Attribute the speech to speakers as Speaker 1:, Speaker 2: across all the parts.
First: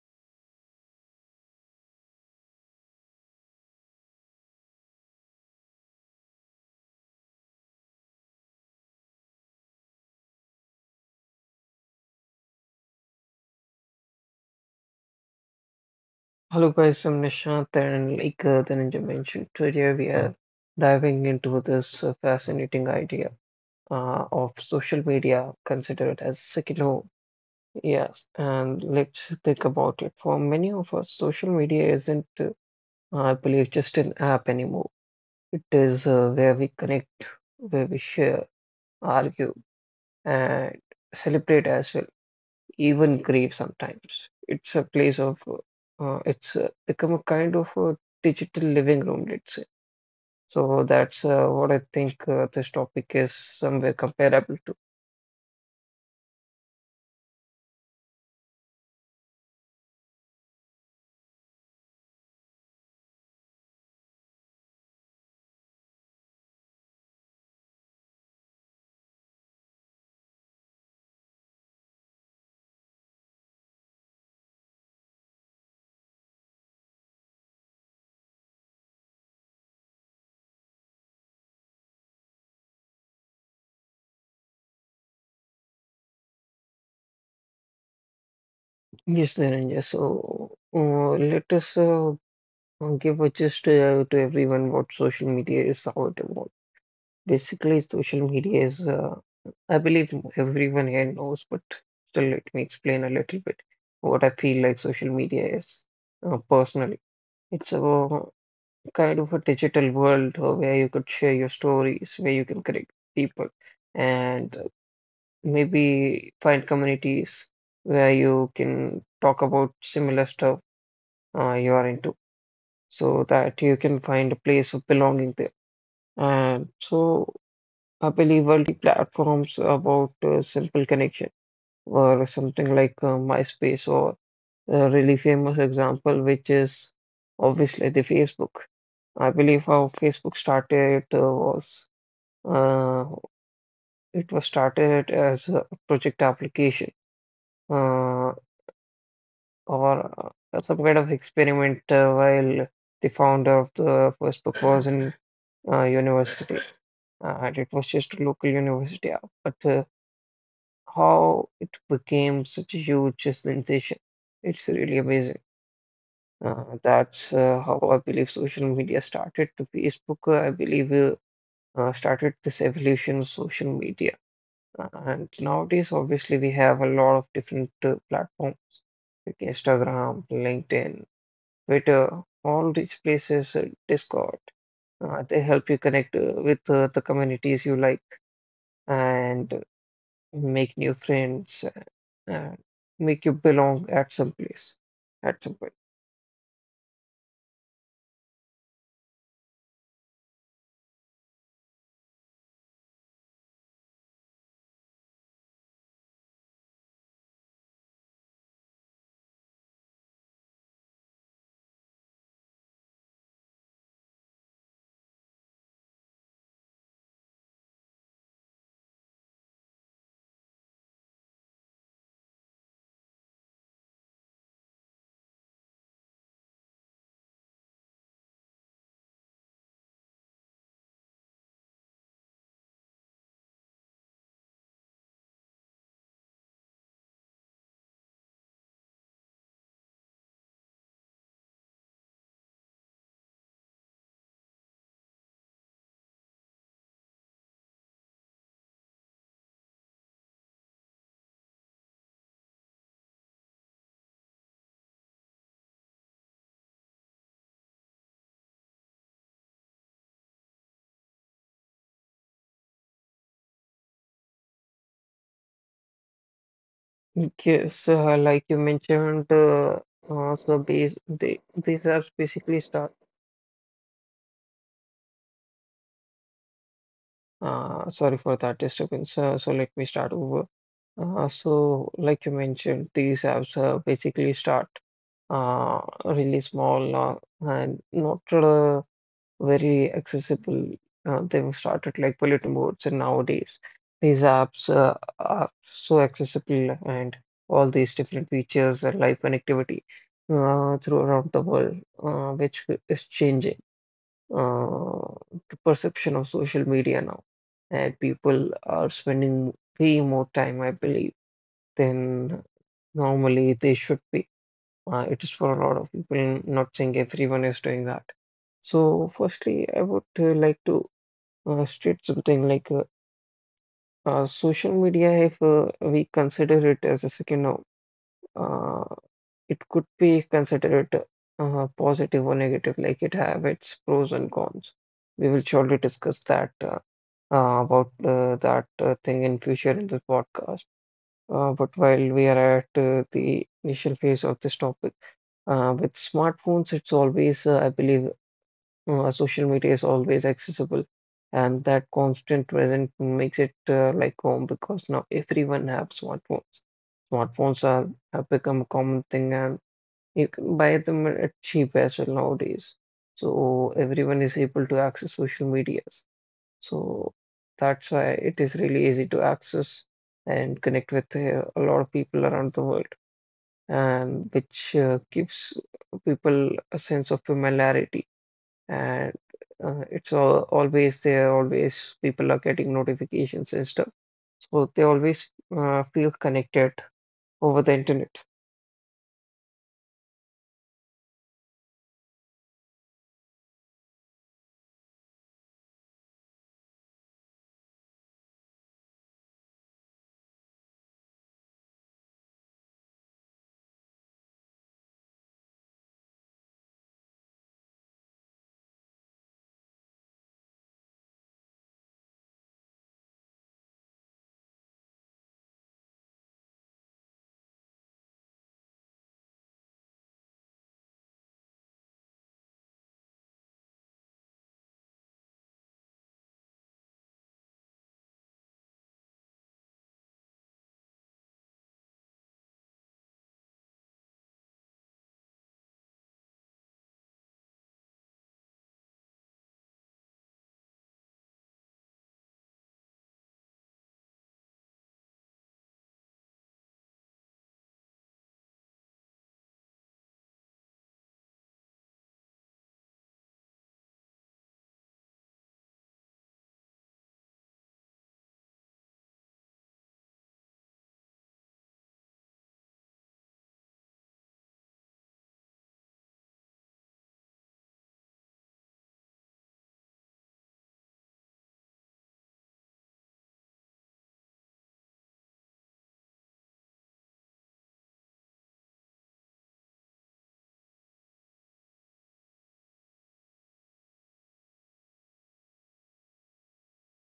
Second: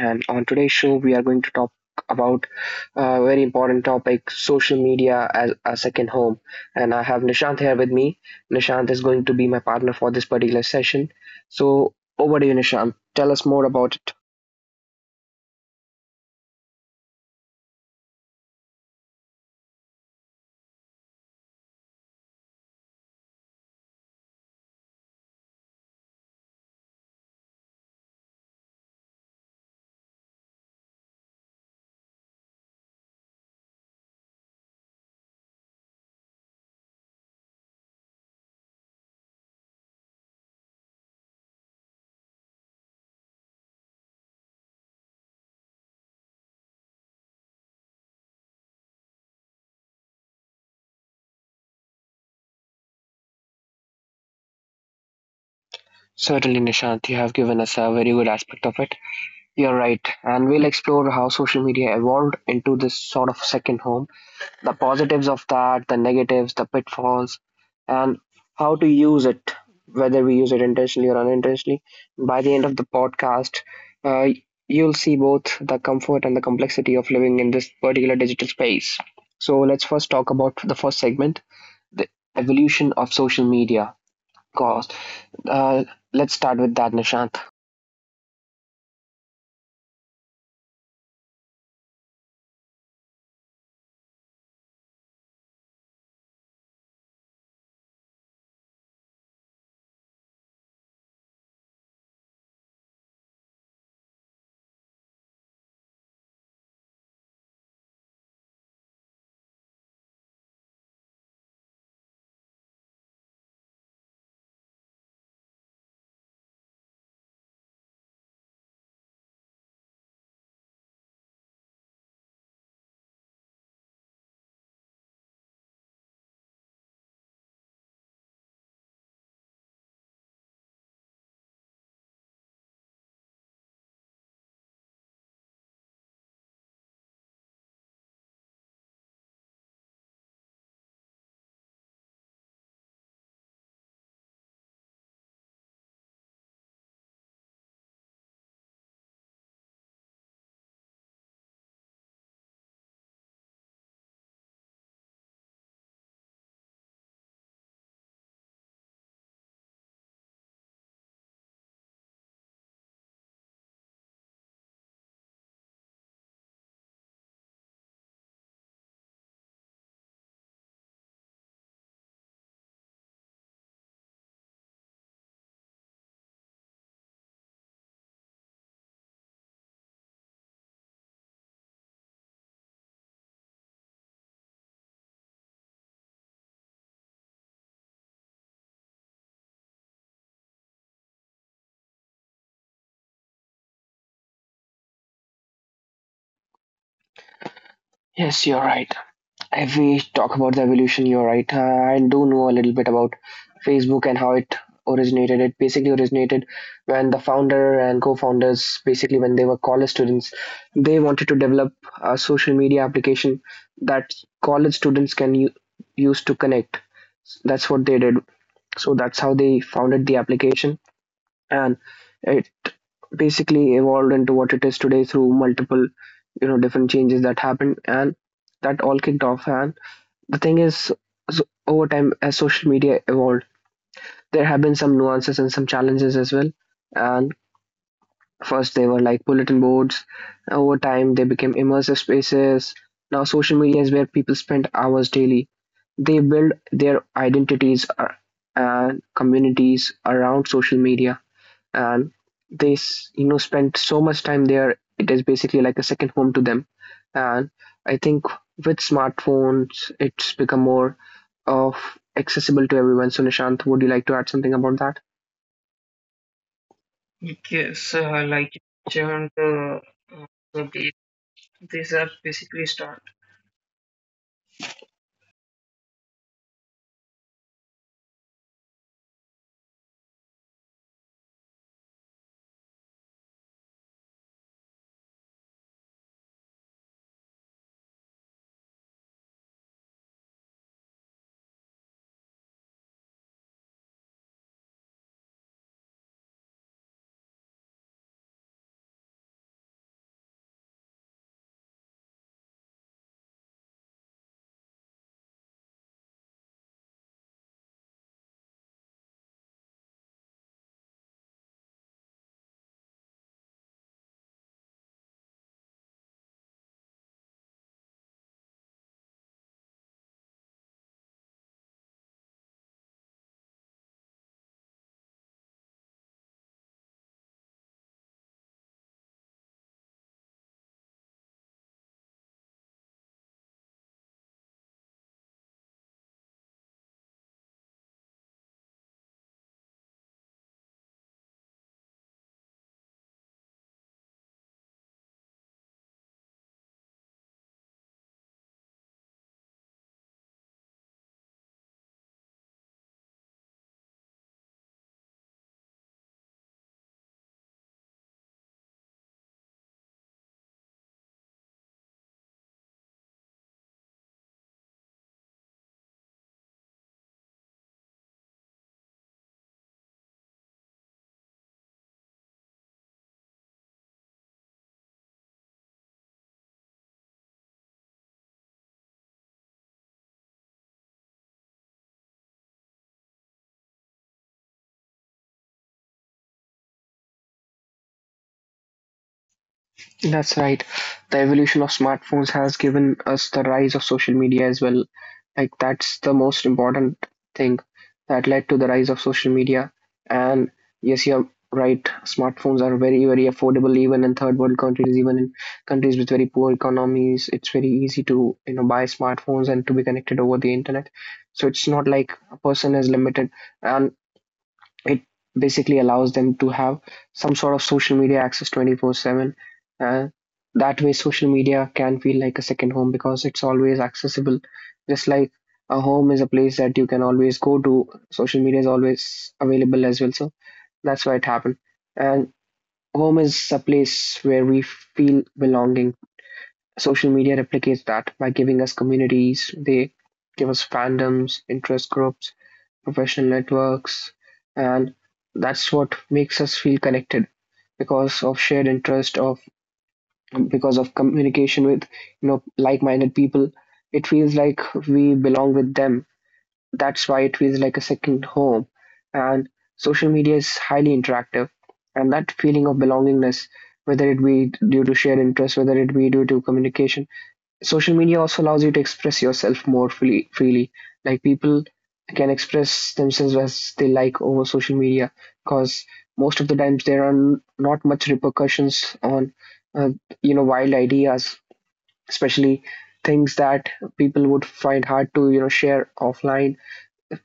Speaker 1: and on today's show, we are going to talk about a very important topic, social media as a second home. And I have Nishant here with me. Nishant is going to be my partner for this particular session. So, over to you, Nishant. Tell us more about it.
Speaker 2: Hello guys, I'm Nishant and like the Ninja mentioned, today we are diving into this fascinating idea of social media considered as second home. Yes, and let's think about it. For many of us, social media isn't, I believe, just an app anymore. It is where we connect, where we share, argue, and celebrate as well, even grave sometimes. It's a place of, it's become a kind of a digital living room, let's say. So that's what I think this topic is somewhere comparable to.
Speaker 1: Certainly, Nishant, you have given us a very good aspect of it. You're right, and we'll explore how social media evolved into this sort of second home, the positives of that, the negatives, the pitfalls, and how to use it, whether we use it intentionally or unintentionally. By the end of the podcast, uh, you'll see both the comfort and the complexity of living in this particular digital space. So, let's first talk about the first segment, the evolution of social media. Cause, uh, let's start with that, Nishant.
Speaker 2: Yes, Dhananjay. So let us give a gist to everyone what social media is, how it evolved. Basically, social media is, I believe everyone here knows, but still let me explain a little bit what I feel like social media is personally. It's a kind of a digital world where you could share your stories, where you can connect people, and maybe find communities where you can talk about similar stuff you are into, so that you can find a place of belonging there. And so I believe multi platforms about simple connection or something like MySpace or a really famous example, which is obviously the Facebook. I believe how Facebook started was uh, it was started as a project application uh, or some kind of experiment while the founder of the Facebook was in university and it was just a local university. But how it became such a huge sensation, it's really amazing. That's how I believe social media started. The Facebook, started this evolution of social media. And nowadays, obviously, we have a lot of different platforms like Instagram, LinkedIn, Twitter, all these places, Discord. They help you connect with the communities you like and make new friends, and make you belong at some place, at some point.
Speaker 1: Yes, you're right. If we talk about the evolution, you're right. I do know a little bit about Facebook and how it originated. It basically originated when the founder and co-founders, basically when they were college students, they wanted to develop a social media application that college students can use to connect. That's what they did. So that's how they founded the application, and it basically evolved into what it is today through multiple, you know, different changes that happened, and that all kicked off. And the thing is, so over time as social media evolved, there have been some nuances and some challenges as well, and first they were like bulletin boards. Over time they became immersive spaces. Now social media is where people spend hours daily. They build their identities and communities around social media, and they you know, spend so much time there, it is basically like a second home to them. And I think with smartphones it's become more of accessible to everyone. So, Nishant, would you like to add something about that?
Speaker 2: Yes, like you mentioned, so these are basically start. Sorry for that disturbance. So let me start over. So like you mentioned, these apps basically start really small, and not very accessible. They've started like bulletin boards, and nowadays these apps are so accessible, and all these different features and live connectivity through around the world, which is changing uh, the perception of social media now. And people are spending way more time, I believe, than normally they should be, it is for a lot of people, not saying everyone is doing that. So, firstly, I would like to state something like social media, if we consider it as a second, uh, it could be considered positive or negative, like it have its pros and cons. We will surely discuss that about that thing in future in this podcast. But while we are at the initial phase of this topic, with smartphones, it's always, I believe, social media is always accessible, and that constant present makes it like home because now everyone have smartphones. Smartphones are have become a common thing, and you can buy them at cheap as well nowadays. So everyone is able to access social medias. So that's why it is really easy to access and connect with a lot of people around the world and which gives people a sense of familiarity. And it's all, always there, always people are getting notifications and stuff. So they always feel connected over the internet.
Speaker 1: That's right. The evolution of smartphones has given us the rise of social media as well. Like, that's the most important thing that led to the rise of social media. And yes, you're right. Smartphones are very, very affordable, even in third world countries, even in countries with very poor economies. It's very easy to, you know, buy smartphones and to be connected over the internet. So it's not like a person is limited. And it basically allows them to have some sort of social media access 24/7, and that way social media can feel like a second home because it's always accessible. Just like a home is a place that you can always go to, social media is always available as well, so that's why it happened. And home is a place where we feel belonging. Social media replicates that by giving us communities. They give us fandoms, interest groups, professional networks, and that's what makes us feel connected because of shared interest, of because of communication with, you know, like-minded people. It feels like we belong with them. That's why it feels like a second home. And social media is highly interactive, and that feeling of belongingness, whether it be due to shared interest, whether it be due to communication, social media also allows you to express yourself more freely freely, like people can express themselves as they like over social media because most of the times there are not much repercussions on uh, you know, wild ideas, especially things that people would find hard to, you know, share offline,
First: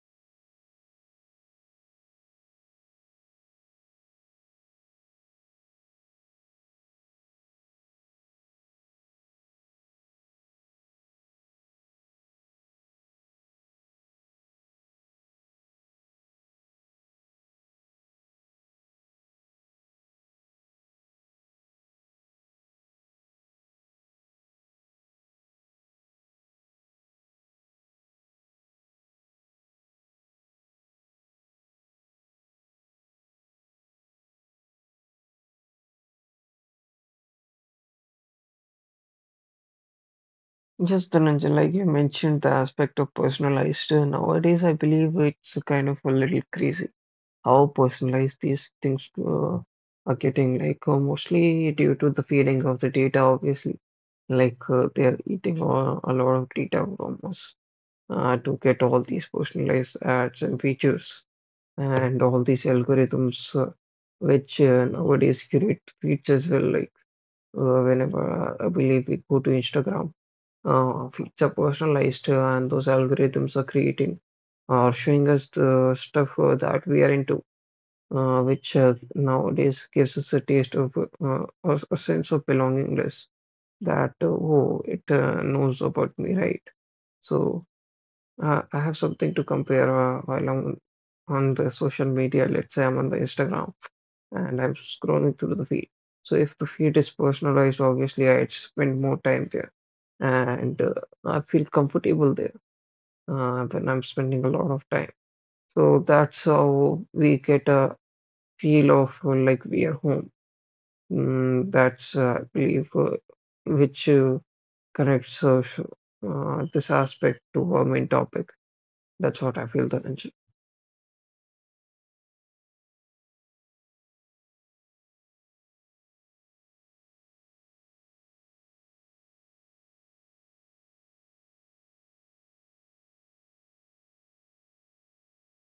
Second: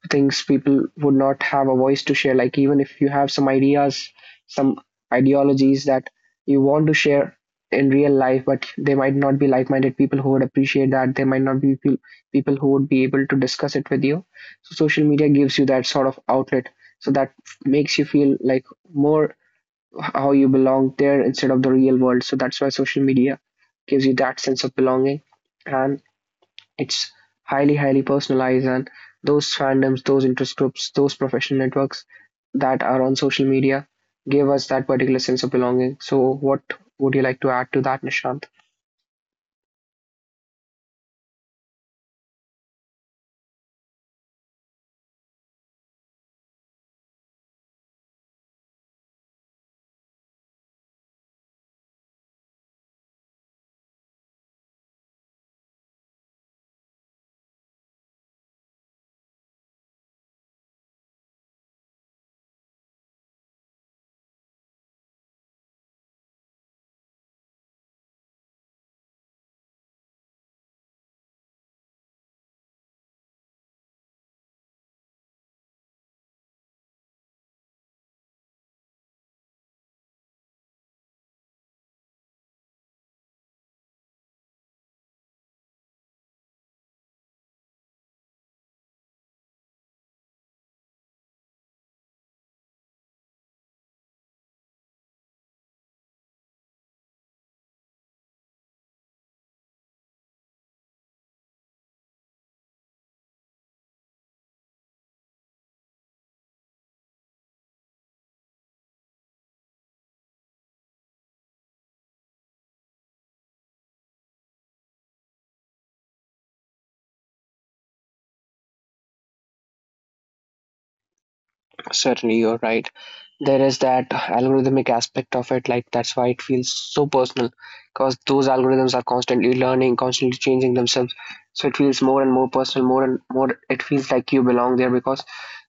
Speaker 1: things people would not have a voice to share, like even if you have some ideas, some ideologies that you want to share in real life, but they might not be like-minded people who would appreciate that. They might not be people who would be able to discuss it with you. So social media gives you that sort of outlet, so that makes you feel like more how you belong there instead of the real world. So that's why social media gives you that sense of belonging. And it's highly, highly personalized, and those fandoms, those interest groups, those professional networks that are on social media give us that particular sense of belonging. So what would you like to add to that, Nishant?
Speaker 2: Just Dhananjay, like you mentioned, the aspect of personalized. Uh, nowadays, I believe it's kind of a little crazy how personalized these things are getting, like mostly due to the feeding of the data, obviously. Like they are eating a lot of data from us, to get all these personalized ads and features and all these algorithms which nowadays create feeds as well, like whenever I believe we go to Instagram, feeds are personalized and those algorithms are creating or showing us the stuff that we are into, which nowadays gives us a taste of or a sense of belongingness that, oh it knows about me, right? So I have something to compare while I'm on the social media. Let's say I'm on the Instagram and I'm scrolling through the feed. So if the feed is personalized, obviously I spend more time there, and I feel comfortable there when I'm spending a lot of time. So that's how we get a feel of like we are home. Mm, that's I believe which connects sh- this aspect to our main topic. That's what I feel, Dhananjay.
Speaker 1: Certainly, you're right. There is that algorithmic aspect of it, like that's why it feels so personal, because those algorithms are constantly learning, constantly changing themselves. So it feels more and more personal, more and more. It feels like you belong there because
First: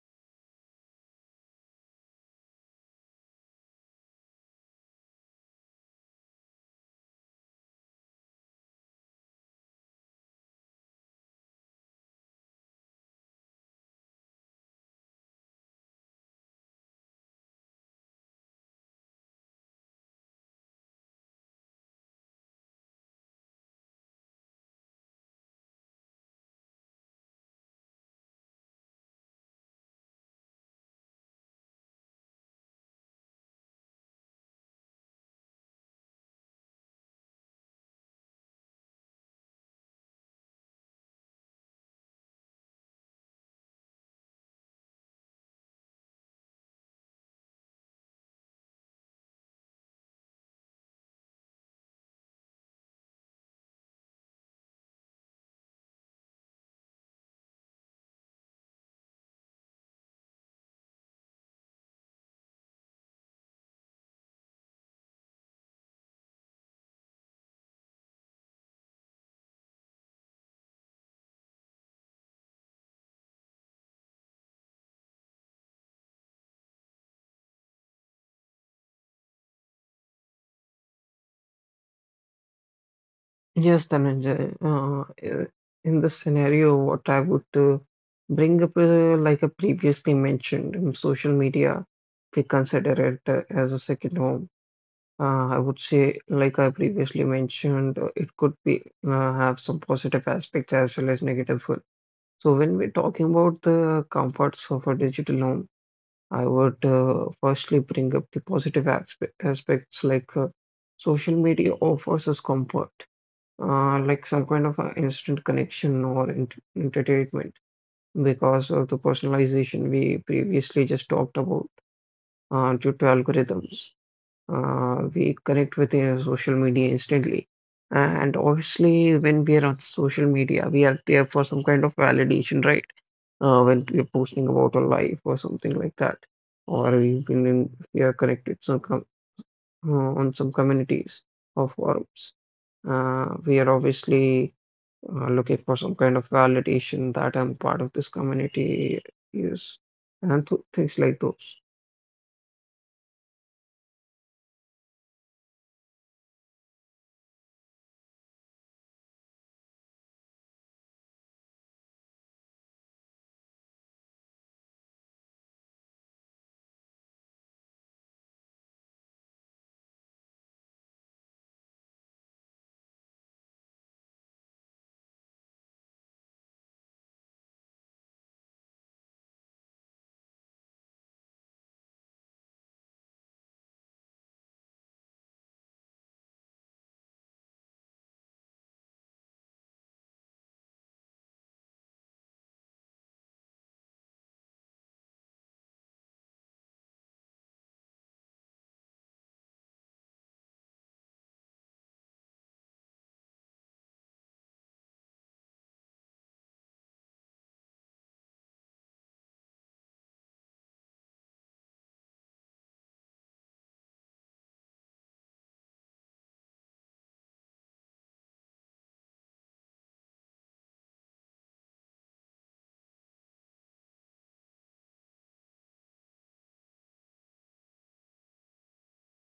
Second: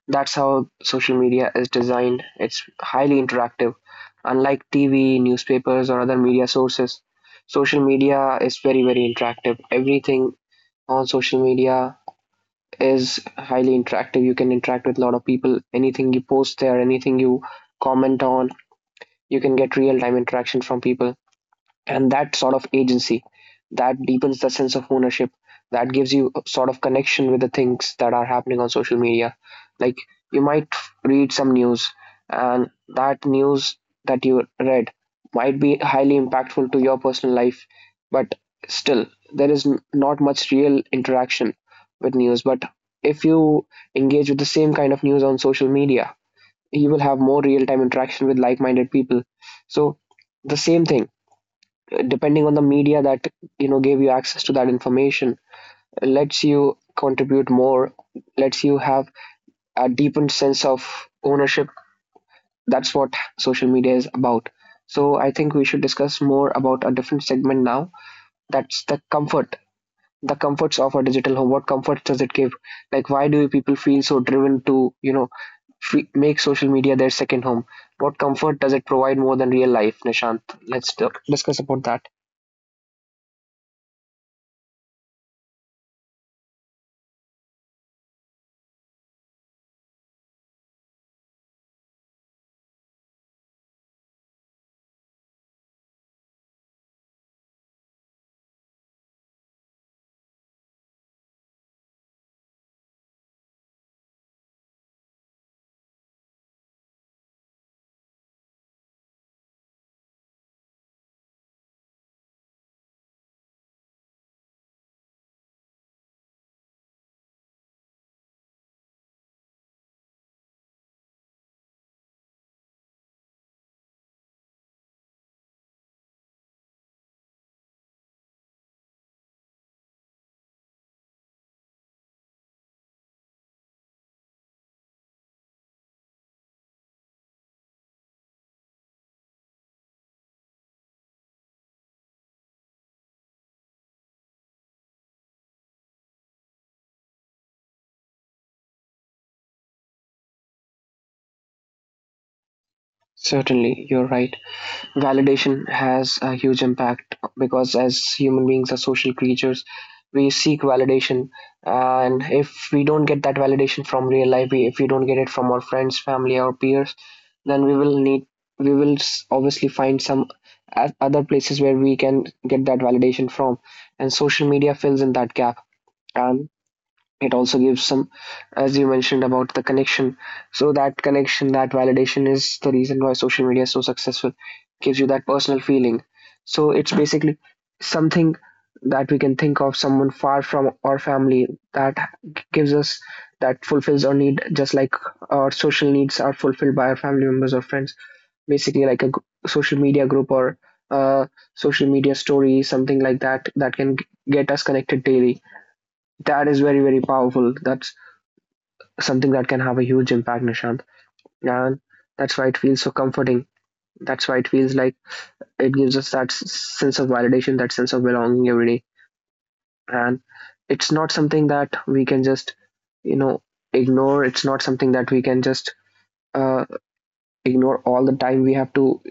Speaker 1: that's how social media is designed. It's highly interactive. Unlike TV, newspapers, or other media sources, social media is very, very interactive. Everything on social media is highly interactive. You can interact with a lot of people. Anything you post there, anything you comment on, you can get real time interaction from people, and that sort of agency, that deepens the sense of ownership, that gives you a sort of connection with the things that are happening on social media. Like, you might read some news and that news that you read might be highly impactful to your personal life, but still there is not much real interaction with news. But if you engage with the same kind of news on social media, you will have more real time interaction with like minded people. So the same thing, depending on the media that, you know, gave you access to that information, lets you contribute more, lets you have a deepened sense of ownership. That's what social media is about. So I think we should discuss more about a different segment now, that's the comfort, the comforts of a digital home. What comfort does it give, like why do people feel so driven to, you know, make social media their second home? What comfort does it provide more than real life, Nishant? Let's discuss about that.
Speaker 2: Yes, Dhananjay. In this scenario, what I would bring up, like I previously mentioned, social media, they consider it as a second home. I would say, like I previously mentioned, it could be have some positive aspects as well as negative one. So when we're talking about the comforts of a digital home, I would firstly bring up the positive aspects like social media offers us comfort, like some kind of instant connection or entertainment because of the personalization we previously just talked about due to algorithms. We connect with social media instantly. And obviously, when we are on social media, we are there for some kind of validation, right? When we are posting about our life or something like that, or even in, we are connected some com uh, on some communities or forums, we are obviously looking for some kind of validation that I'm part of this community, yes, and th things like those.
Speaker 1: Certainly, you're right. Validation has a huge impact because as human beings are social creatures, we seek validation. And if we don't get that validation from real life, we, if we don't get it from our friends, family or peers, then we will need, we will obviously find some other places where we can get that validation from, and social media fills in that gap. And it also gives some, as you mentioned, about the connection. So that connection, that validation is the reason why social media is so successful, gives you that personal feeling. So it's basically something that we can think of someone far from our family that gives us that, fulfills our need, just like our social needs are fulfilled by our family members or friends. Basically like a social media group or uh, social media story, something like that that can get us connected daily, that is very, very powerful, that something that can have a huge impact, Nishant. And that's why it feels so comforting. That's why it feels like it gives us that sense of validation, that sense of belonging every day. And it's not something that we can just, you know, ignore. It's not something that we can just uh, ignore all the time. We have to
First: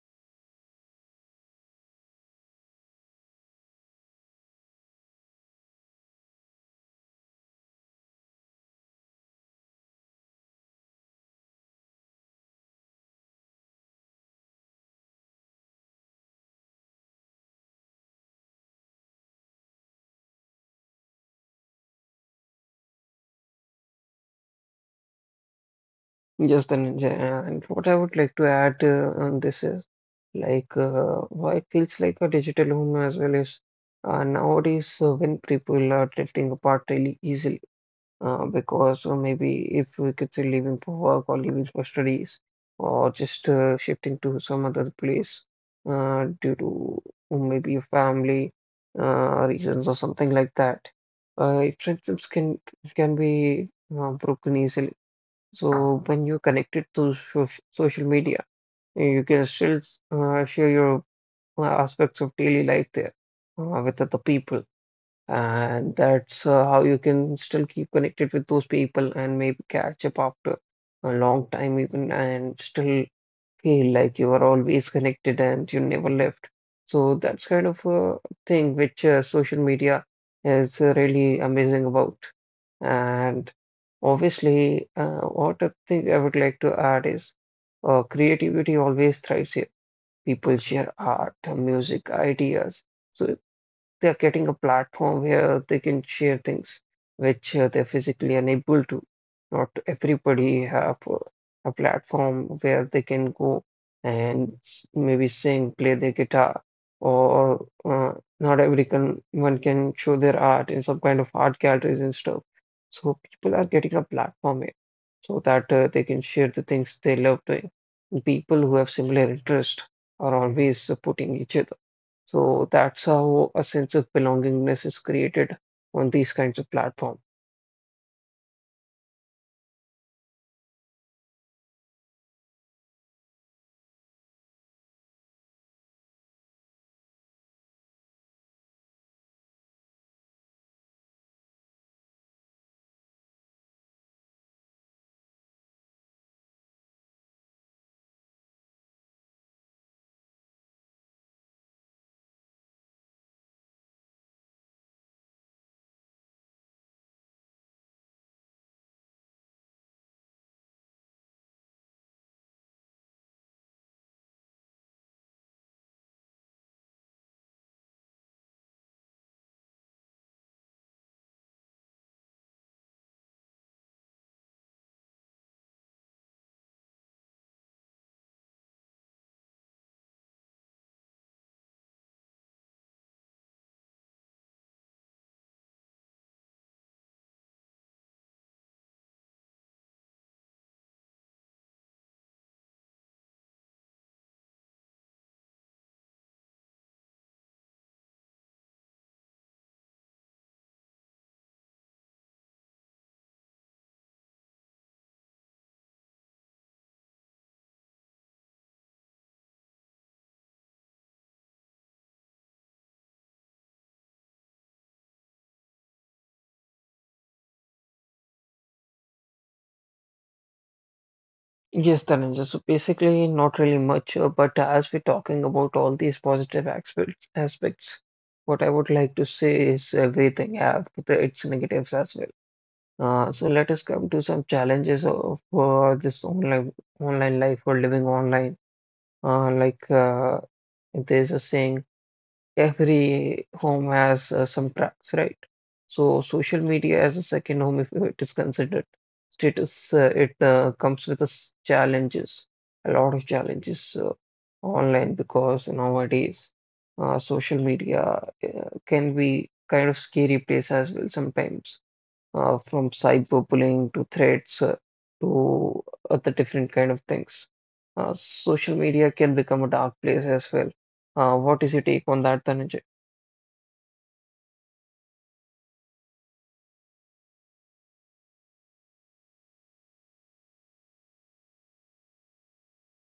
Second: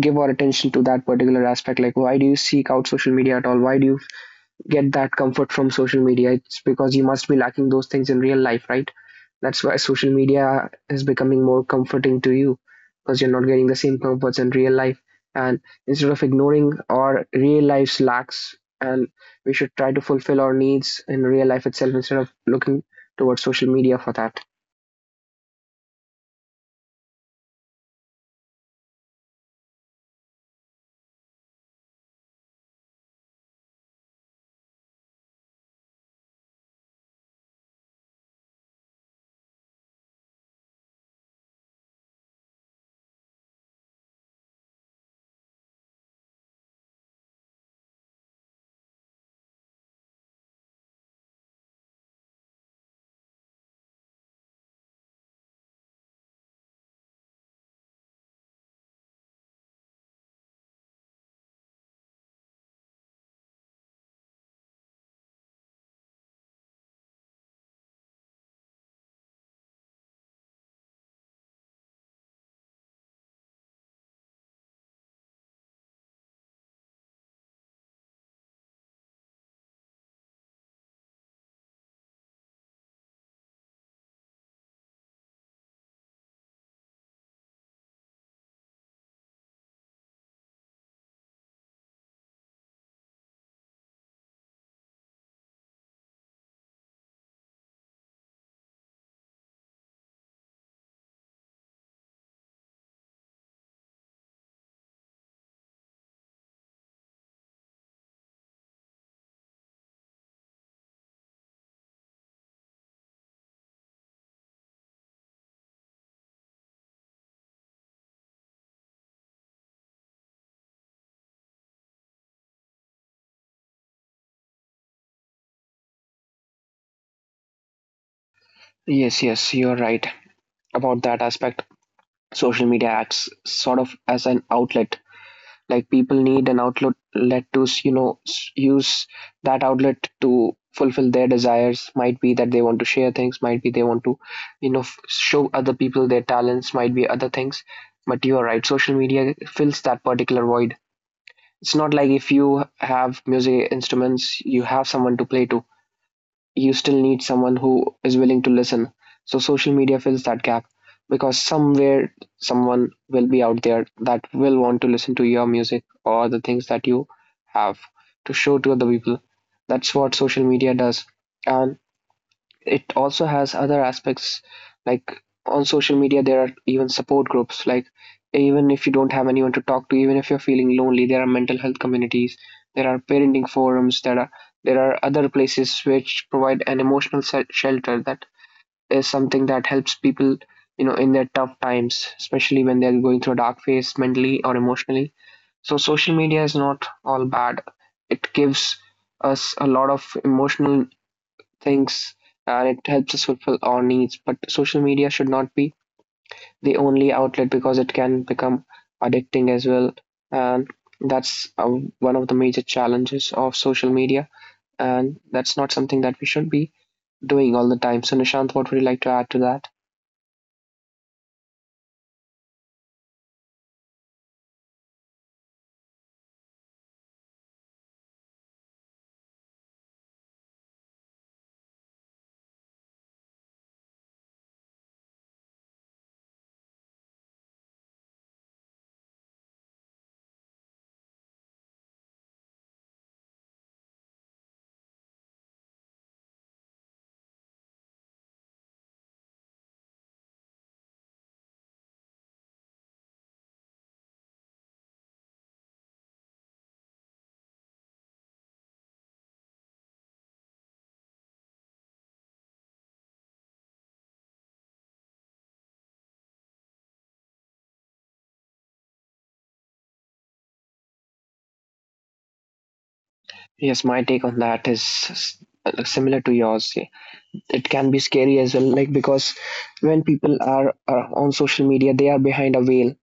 Speaker 1: give our attention to that particular aspect. Like, why do you seek out social media at all? Why do you get that comfort from social media? It's because you must be lacking those things in real life, right? That's why social media is becoming more comforting to you, because you're not getting the same comforts in real life. And instead of ignoring our real life's lacks, and we should try to fulfill our needs in real life itself instead of looking towards social media for that.
Speaker 2: Yes, then, yeah, and what I would like to add on this is, like why it feels like a digital home as well is, nowadays when people are drifting apart really easily, because maybe if we could say leaving for work or leaving for studies or just shifting to some other place due to maybe a family reasons or something like that, friendships can be broken easily. So when you're connected to social media, you can still share your aspects of daily life there with other people. And that's how you can still keep connected with those people and maybe catch up after a long time, even, and still feel like you are always connected and you never left. So that's kind of a thing which social media is really amazing about. And obviously, what a thing I would like to add is creativity always thrives here. People share art, music, ideas. So they are getting a platform where they can share things which they're physically unable to. Not everybody have a platform where they can go and maybe sing, play their guitar, or not every can one can show their art in some kind of art galleries and stuff. So people are getting a platform here so that they can share the things they love doing. People who have similar interest are always supporting each other. So that's how a sense of belongingness is created on these kinds of platform.
Speaker 1: Yes, yes, you're right about that aspect. Social media acts sort of as an outlet. Like people need an outlet let to, you know, use that outlet to fulfill their desires. Might be that they want to share things, might be they want to, you know, show other people their talents, might be other things. But you are right, social media fills that particular void. It's not like if you have music instruments you have someone to play to. You still need someone who is willing to listen. So social media fills that gap because somewhere someone will be out there that will want to listen to your music or the things that you have to show to other people. That's what social media does. And it also has other aspects, like on social media there are even support groups. Like even if you don't have anyone to talk to, even if you're feeling lonely, there are mental health communities, there are parenting forums, there are other places which provide an emotional shelter. That is something that helps people, you know, in their tough times, especially when they're going through a dark phase mentally or emotionally. So social media is not all bad. It gives us a lot of emotional things, and it helps us fulfill our needs. But social media should not be the only outlet because it can become addicting as well. And that's one of the major challenges of social media. And that's not something that we should be doing all the time. So, Nishant, what would you like to add to that?
Speaker 2: Yes, Dhananjay. So basically, not really much, but as we're talking about all these positive aspects, what I would like to say is everything have the, its negatives as well. So let us come to some challenges of this online life or living online. Uh, like uh, there's a saying, every home has some tracks, right? So social media as a second home, if it is considered, status it comes with us challenges, a lot of challenges online, because nowadays social media uh, can be kind of scary place as well sometimes, from cyberbullying to threats to other different kind of things. Social media can become a dark place as well. What is your take on that, Dhananjay?
Speaker 1: Yes, my take on that is s- similar to yours. Yeah. It can be scary as well, like, because when people are on social media, they are behind a veil.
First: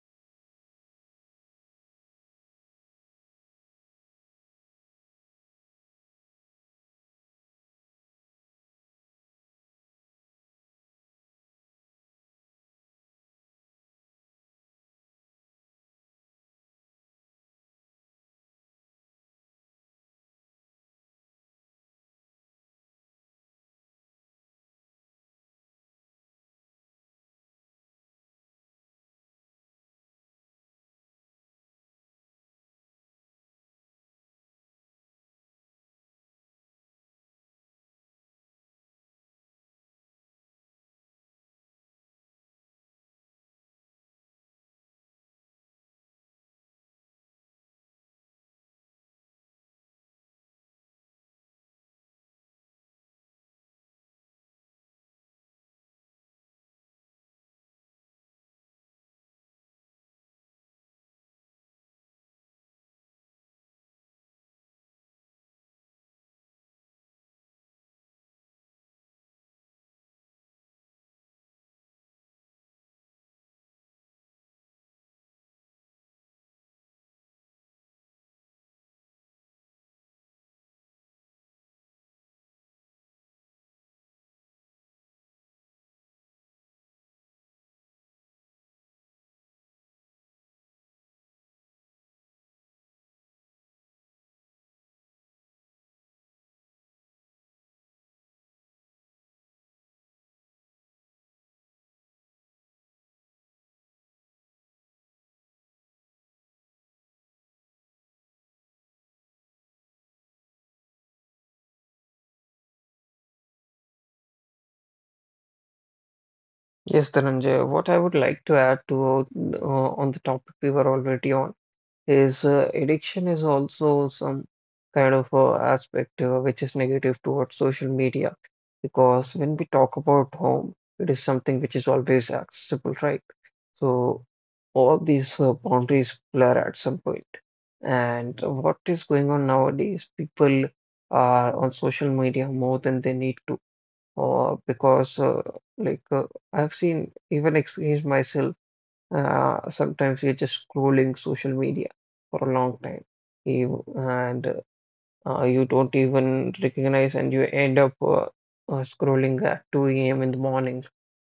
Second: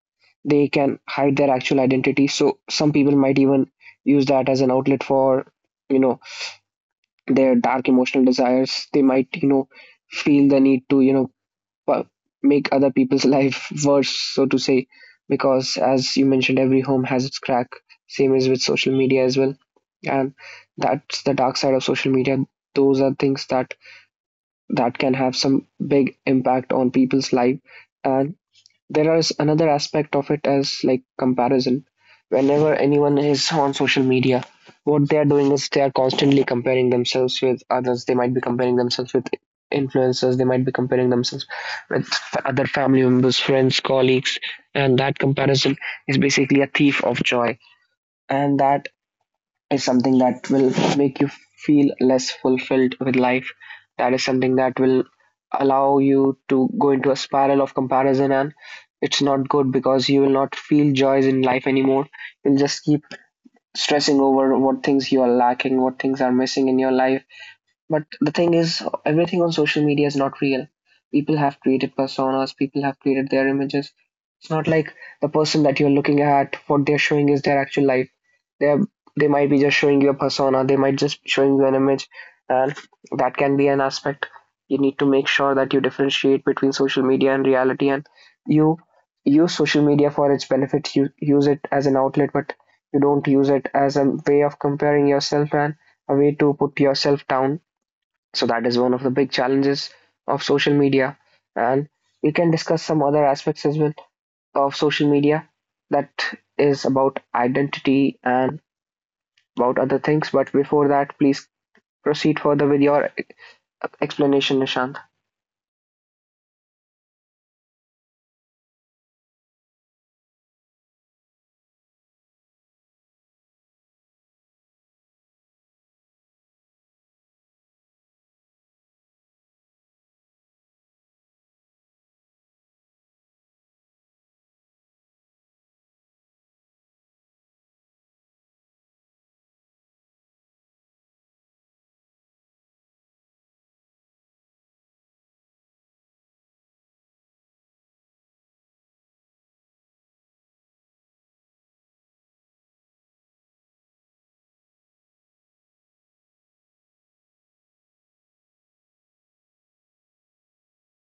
Speaker 1: They can hide their actual identity. So some people might even use that as an outlet for, you know, their dark emotional desires. They might, you know, feel the need to, you know, pu- make other people's life worse, so to say, because as you mentioned, every home has its crack. Same is with social media as well, and that's the dark side of social media. Those are things that can have some big impact on people's life, and there is another aspect of it, as like comparison. Whenever anyone is on social media, what they are doing is they are constantly comparing themselves with others. They might be comparing themselves with influencers, they might be comparing themselves with other family members, friends, colleagues, and that comparison is basically a thief of joy, and that is something that will make you feel less fulfilled with life. That is something that will allow you to go into a spiral of comparison, and it's not good because you will not feel joys in life anymore. You'll just keep stressing over what things you are lacking, what things are missing in your life. But the thing is, everything on social media is not real. People have created personas, people have created their images. It's not like the person that you're looking at, what they're showing is their actual life. They're, they might be just showing you a persona, they might just be showing you an image, and that can be an aspect. You need to make sure that you differentiate between social media and reality, and you use social media for its benefits. You use it as an outlet, but you don't use it as a way of comparing yourself and a way to put yourself down. So that is one of the big challenges of social media. And we can discuss some other aspects as well of social media, that is about identity and about other things. But before that, please proceed further with your explanation, Nishant.
Speaker 2: Yes, Dhananjay, what I would like to add to on the topic we were already on is addiction is also some kind of aspect which is negative towards social media, because when we talk about home, it is something which is always accessible, right? So all these boundaries blur at some point. And what is going on nowadays, people are on social media more than they need to, or because like I've seen even experienced myself, sometimes you're just scrolling social media for a long time. You and you don't even recognize, and you end up scrolling at 2 a.m. in the morning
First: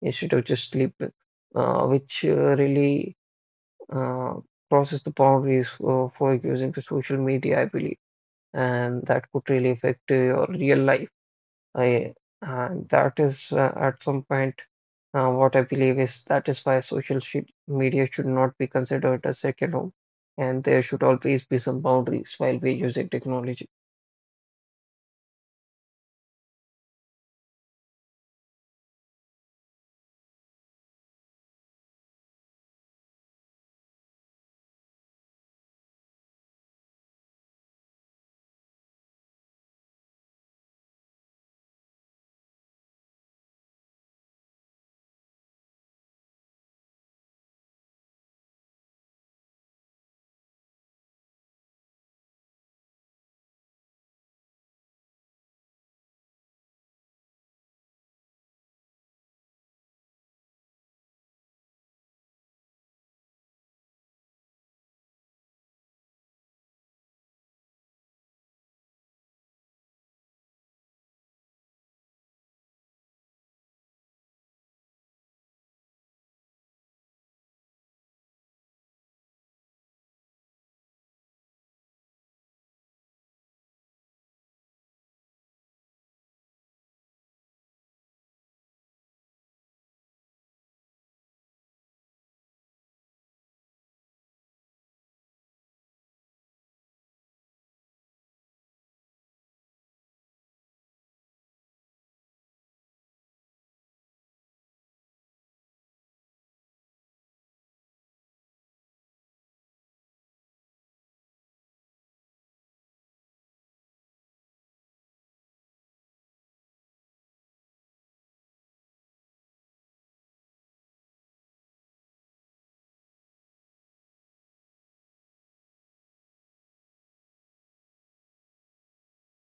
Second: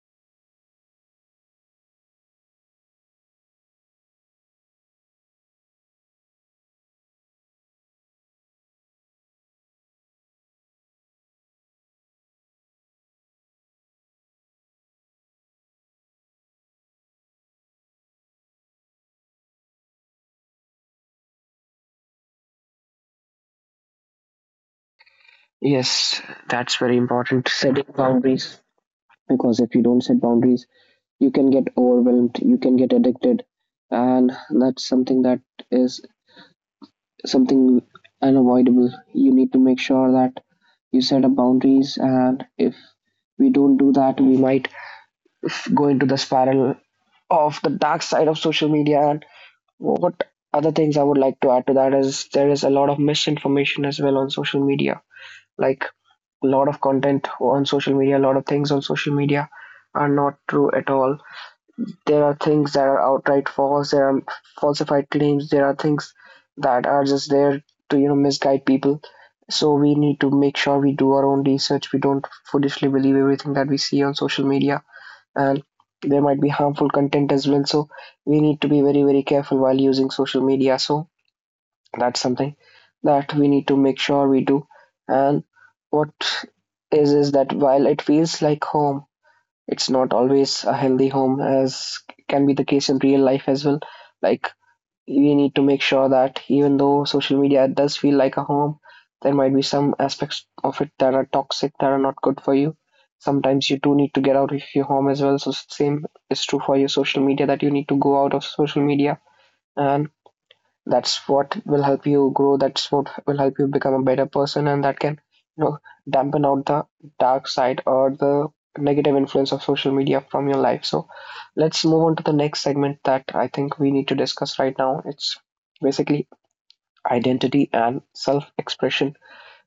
Speaker 2: instead of just sleeping, which really uh, crosses the boundaries for using the social media, I believe, and that could really affect your real life. I That is, at some point, what I believe is that is why social sh media should not be considered a second home, and there should always be some boundaries while we're using technology.
Speaker 1: Yes, that's very important. Setting boundaries. Because if you don't set boundaries, you can get overwhelmed, you can get addicted, and that's something that is something unavoidable. You need to make sure that you set up boundaries, and if we don't do that, we might go into the spiral of the dark side of social media. And what other things I would like to add to that is there is a lot of misinformation as well on social media. Like, a lot of content on social media, a lot of things on social media are not true at all. There are things that are outright false, there are falsified claims, there are things that are just there to, you know, misguide people. So we need to make sure we do our own research. We don't foolishly believe everything that we see on social media, and there might be harmful content as well. So we need to be very, very careful while using social media. So that's something that we need to make sure we do. And what is that while it feels like home, it's not always a healthy home, as can be the case in real life as well. Like, we need to make sure that even though social media does feel like a home, there might be some aspects of it that are toxic, that are not good for you. Sometimes you do need to get out of your home as well. So same is true for your social media, that you need to go out of social media, and that's what will help you grow, that's what will help you become a better person, and that can, you know, dampen out the dark side or the negative influence of social media from your life. So let's move on to the next segment that I think we need to discuss right now. It's basically identity and self expression.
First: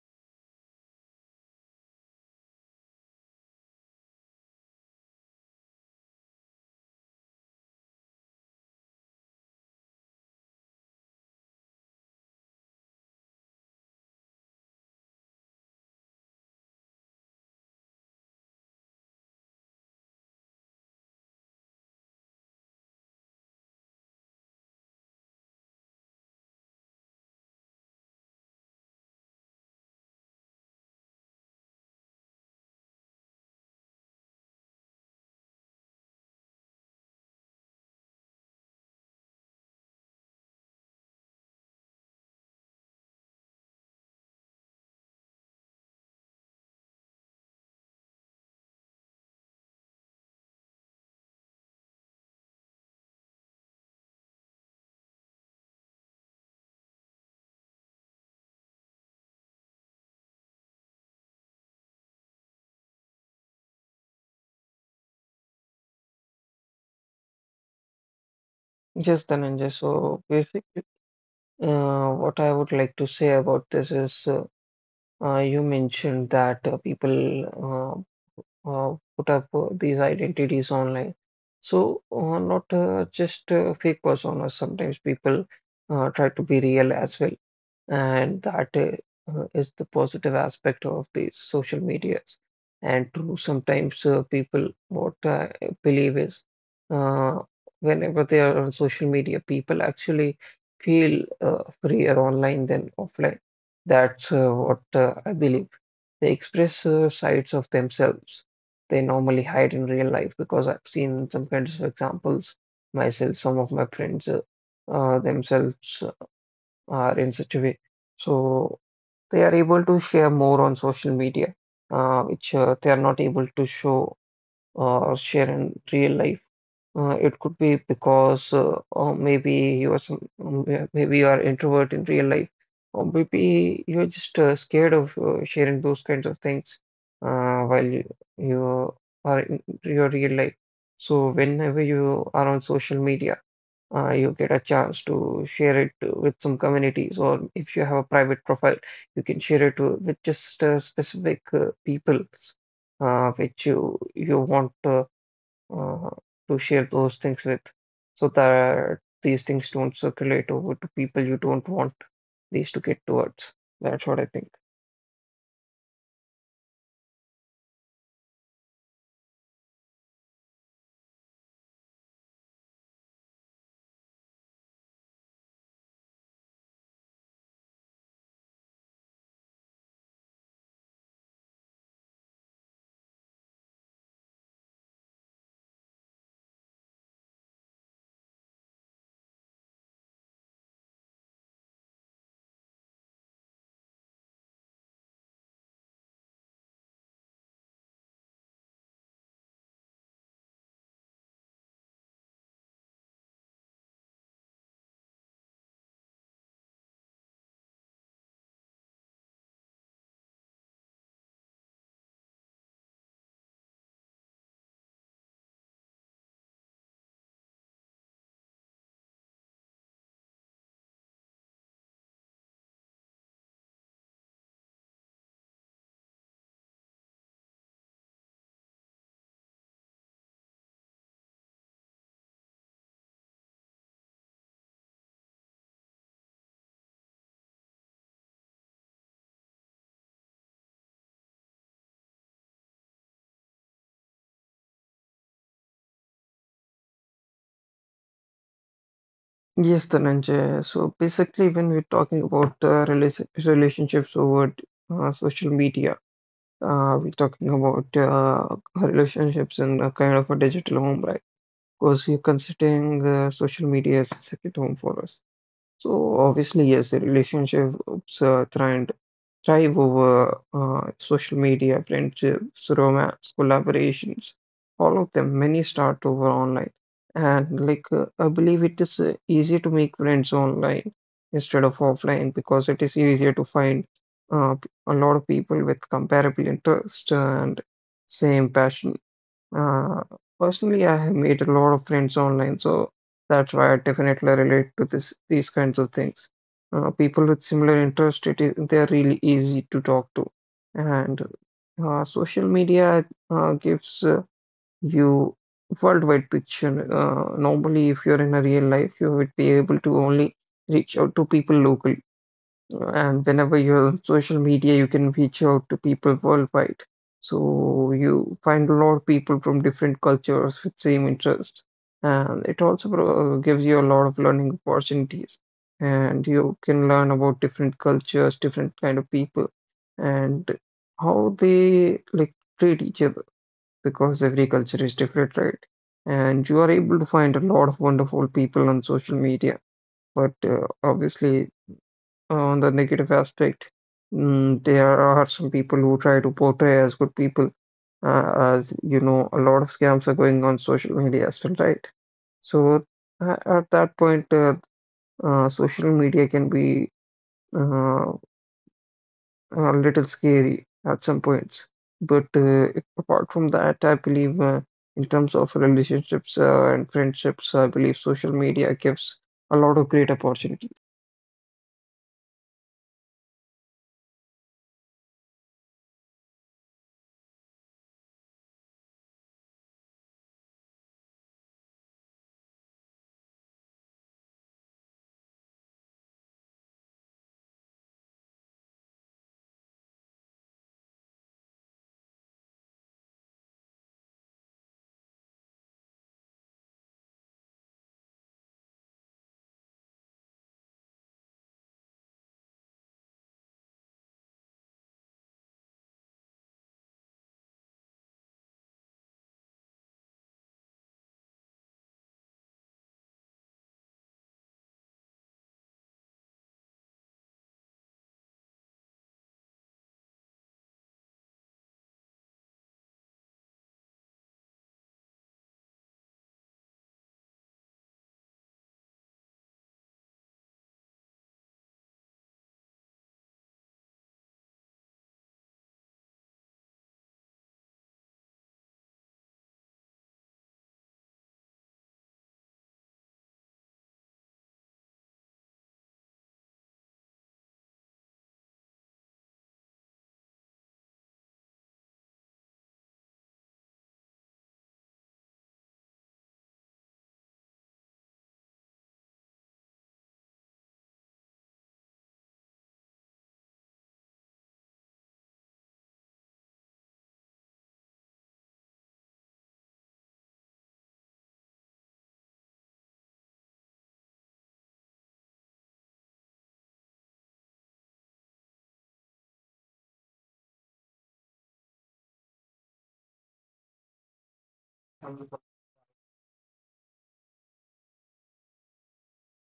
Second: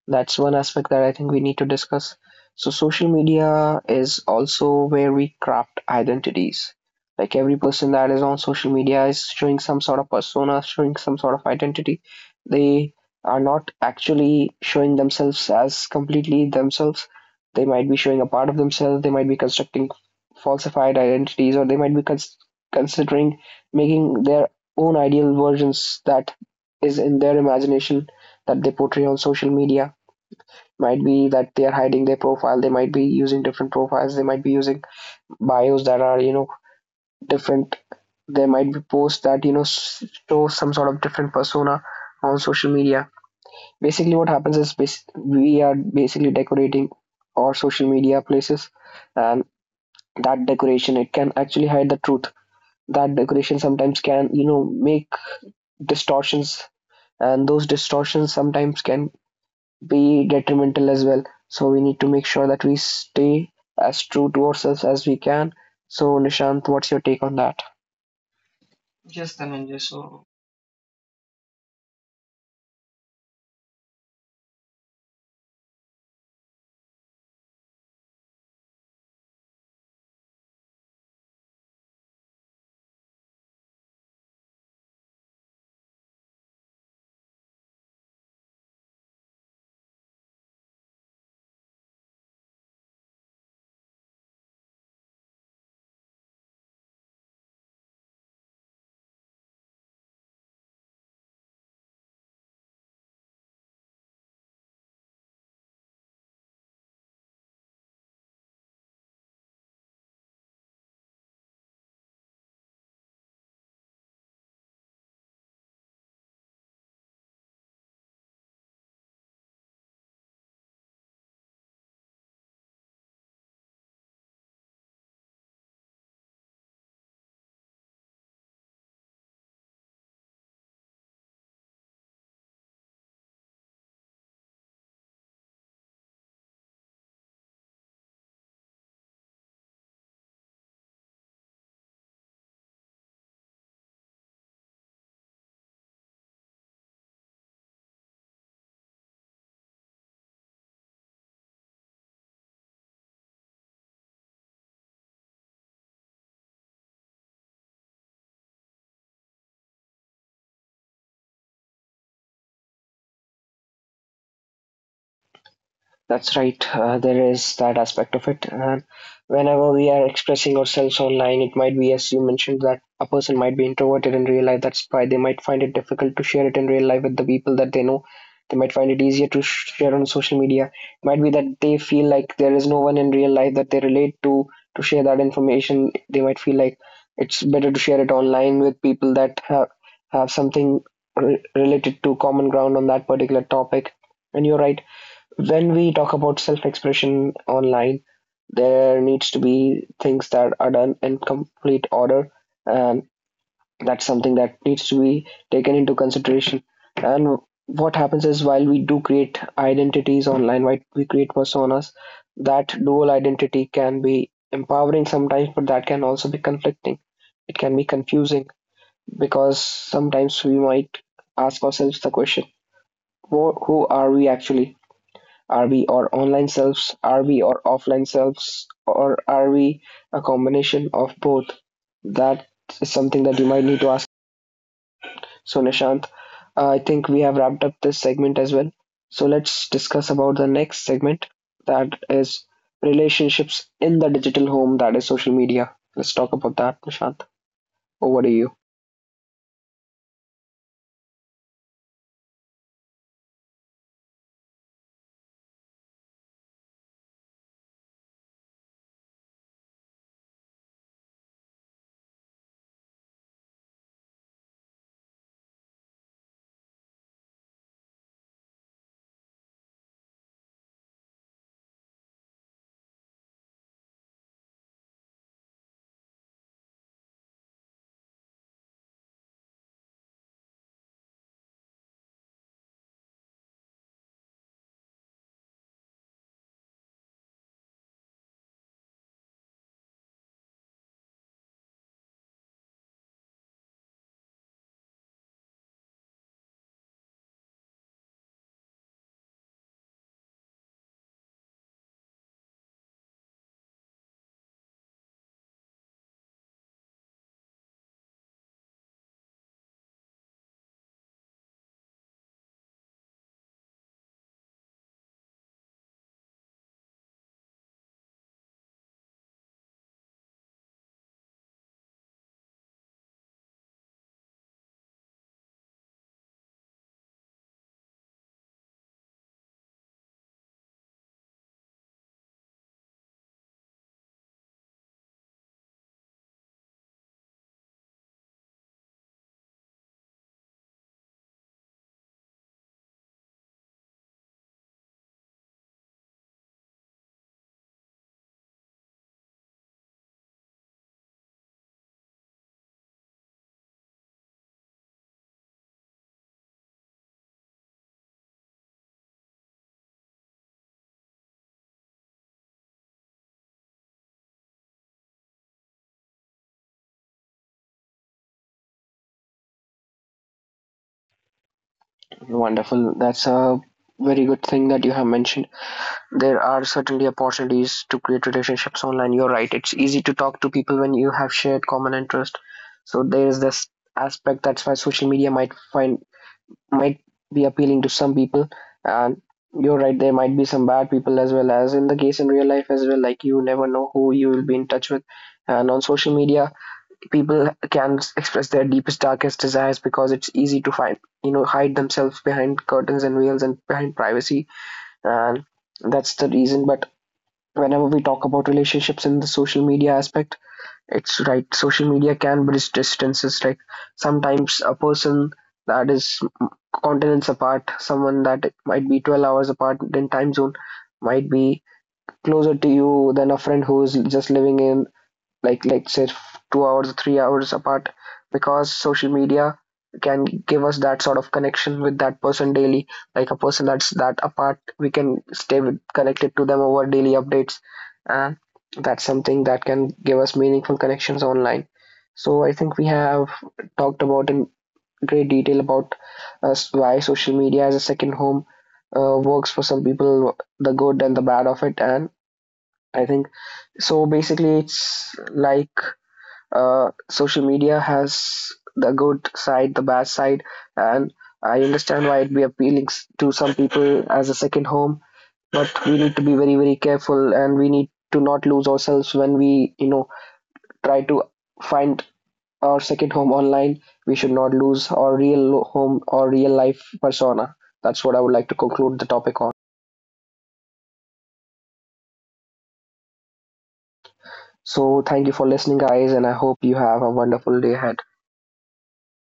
Speaker 1: That's one aspect that I think we need to discuss. So, social media is also where we craft identities. Like every person that is on social media is showing some sort of persona, showing some sort of identity. They are not actually showing themselves as completely themselves. They might be showing a part of themselves, they might be constructing falsified identities, or they might be considering making their own ideal versions that is in their imagination, that they portray on social media. Might be that they are hiding their profile, they might be using different profiles, they might be using bios that are, you know, different, there might be posts that, you know, show some sort of different persona on social media. Basically what happens is we are basically decorating our social media places, and that decoration, it can actually hide the truth. That decoration sometimes can, you know, make distortions, and those distortions sometimes can be detrimental as well. So we need to make sure that we stay as true to ourselves as we can. So Nishant, what's your take on that?
Speaker 2: Yes, Dhananjay. So basically, what I would like to say about this is you mentioned that people put up these identities online. So not just fake personas, sometimes people try to be real as well. And that is the positive aspect of these social medias. And true, sometimes people, what I believe is, uh, whenever they are on social media, people actually feel freer online than offline. That's what I believe. They express sides of themselves they normally hide in real life, because I've seen some kinds of examples myself. Some of my friends themselves are in such a way. So they are able to share more on social media, which they are not able to show or share in real life. It could be because or maybe you are some maybe you are introvert in real life, or maybe you're just scared of sharing those kinds of things while you are in your real life. So whenever you are on social media, you get a chance to share it with some communities, or if you have a private profile, you can share it with just specific people which you want uh, to share those things with, so that these things don't circulate over to people you don't want these to get towards. That's what I think.
Speaker 1: That's right. There is that aspect of it. And whenever we are expressing ourselves online, it might be, as you mentioned, that a person might be introverted in real life. That's why they might find it difficult to share it in real life with the people that they know. They might find it easier to share on social media. It might be that they feel like there is no one in real life that they relate to share that information. They might feel like it's better to share it online with people that have something related to common ground on that particular topic. And you're right, when we talk about self-expression online, there needs to be things that are done in complete order, and that's something that needs to be taken into consideration. And what happens is while we do create identities online, while we create personas, that dual identity can be empowering sometimes, but that can also be conflicting. It can be confusing because sometimes we might ask ourselves the question, who are we actually? Are we our online selves? Are we our offline selves? Or are we a combination of both? That is something that you might need to ask. So, Nishant, I think we have wrapped up this segment as well. So, let's discuss about the next segment, that is relationships in the digital home, that is social media. Let's talk about that, Nishant. Over to you.
Speaker 2: Yes, Dhananjay. So basically, when we're talking about relationships over social media, we're talking about relationships in a kind of a digital home, right? Because we're considering social media as a second home for us. So obviously, yes, the relationships uh, thrive, thrive over social media: friendships, romance, collaborations, all of them. Many start over online, and I believe it is easy to make friends online instead of offline, because it is easier to find a lot of people with comparable interest and same passion. Uh, Personally, I have made a lot of friends online, so that's why I definitely relate to this these kinds of things. People with similar interest, it is they are really easy to talk to, and social media gives you worldwide picture. Normally, if you're in a real life, you would be able to only reach out to people locally, and whenever you're on social media, you can reach out to people worldwide. So you find a lot of people from different cultures with same interest, and it also gives you a lot of learning opportunities. And you can learn about different cultures, different kind of people, and how they like treat each other, because every culture is different, right? And you are able to find a lot of wonderful people on social media, but obviously, on the negative aspect, there are some people who try to portray as good people. As you know, a lot of scams are going on social media as well, right? So at that point, social media can be uh, a little scary at some points. But apart from that, I believe, in terms of relationships and friendships, I believe social media gives a lot of great opportunities.
Speaker 1: Wonderful. That's a very good thing that you have mentioned. There are certainly opportunities to create relationships online. You're right, it's easy to talk to people when you have shared common interest. So there is this aspect that's why social media might find might be appealing to some people. And you're right, there might be some bad people as well, as in the case in real life as well. Like, you never know who you will be in touch with, and on social media people can express their deepest darkest desires because it's easy to find, you know, hide themselves behind curtains and veils and behind privacy, and that's the reason. But whenever we talk about relationships in the social media aspect, it's right. Social media can bridge distances. Like, sometimes a person that is continents apart, someone that might be 12 hours apart in time zone, might be closer to you than a friend who is just living in like, say, 2 hours 3 hours apart, because social media can give us that sort of connection with that person daily. Like a person that's that apart, we can stay with, connected to them over daily updates, and that's something that can give us meaningful connections online. So I think we have talked about in great detail about why social media as a second home works for some people, the good and the bad of it. And I think, so basically it's like, social media has the good side, the bad side, and I understand why it be appealing to some people as a second home. But we need to be very, very careful, and we need to not lose ourselves when we, you know, try to find our second home online. We should not lose our real home or real life persona. That's what I would like to conclude the topic on. So, thank you for listening, guys, and I hope you have a wonderful day ahead.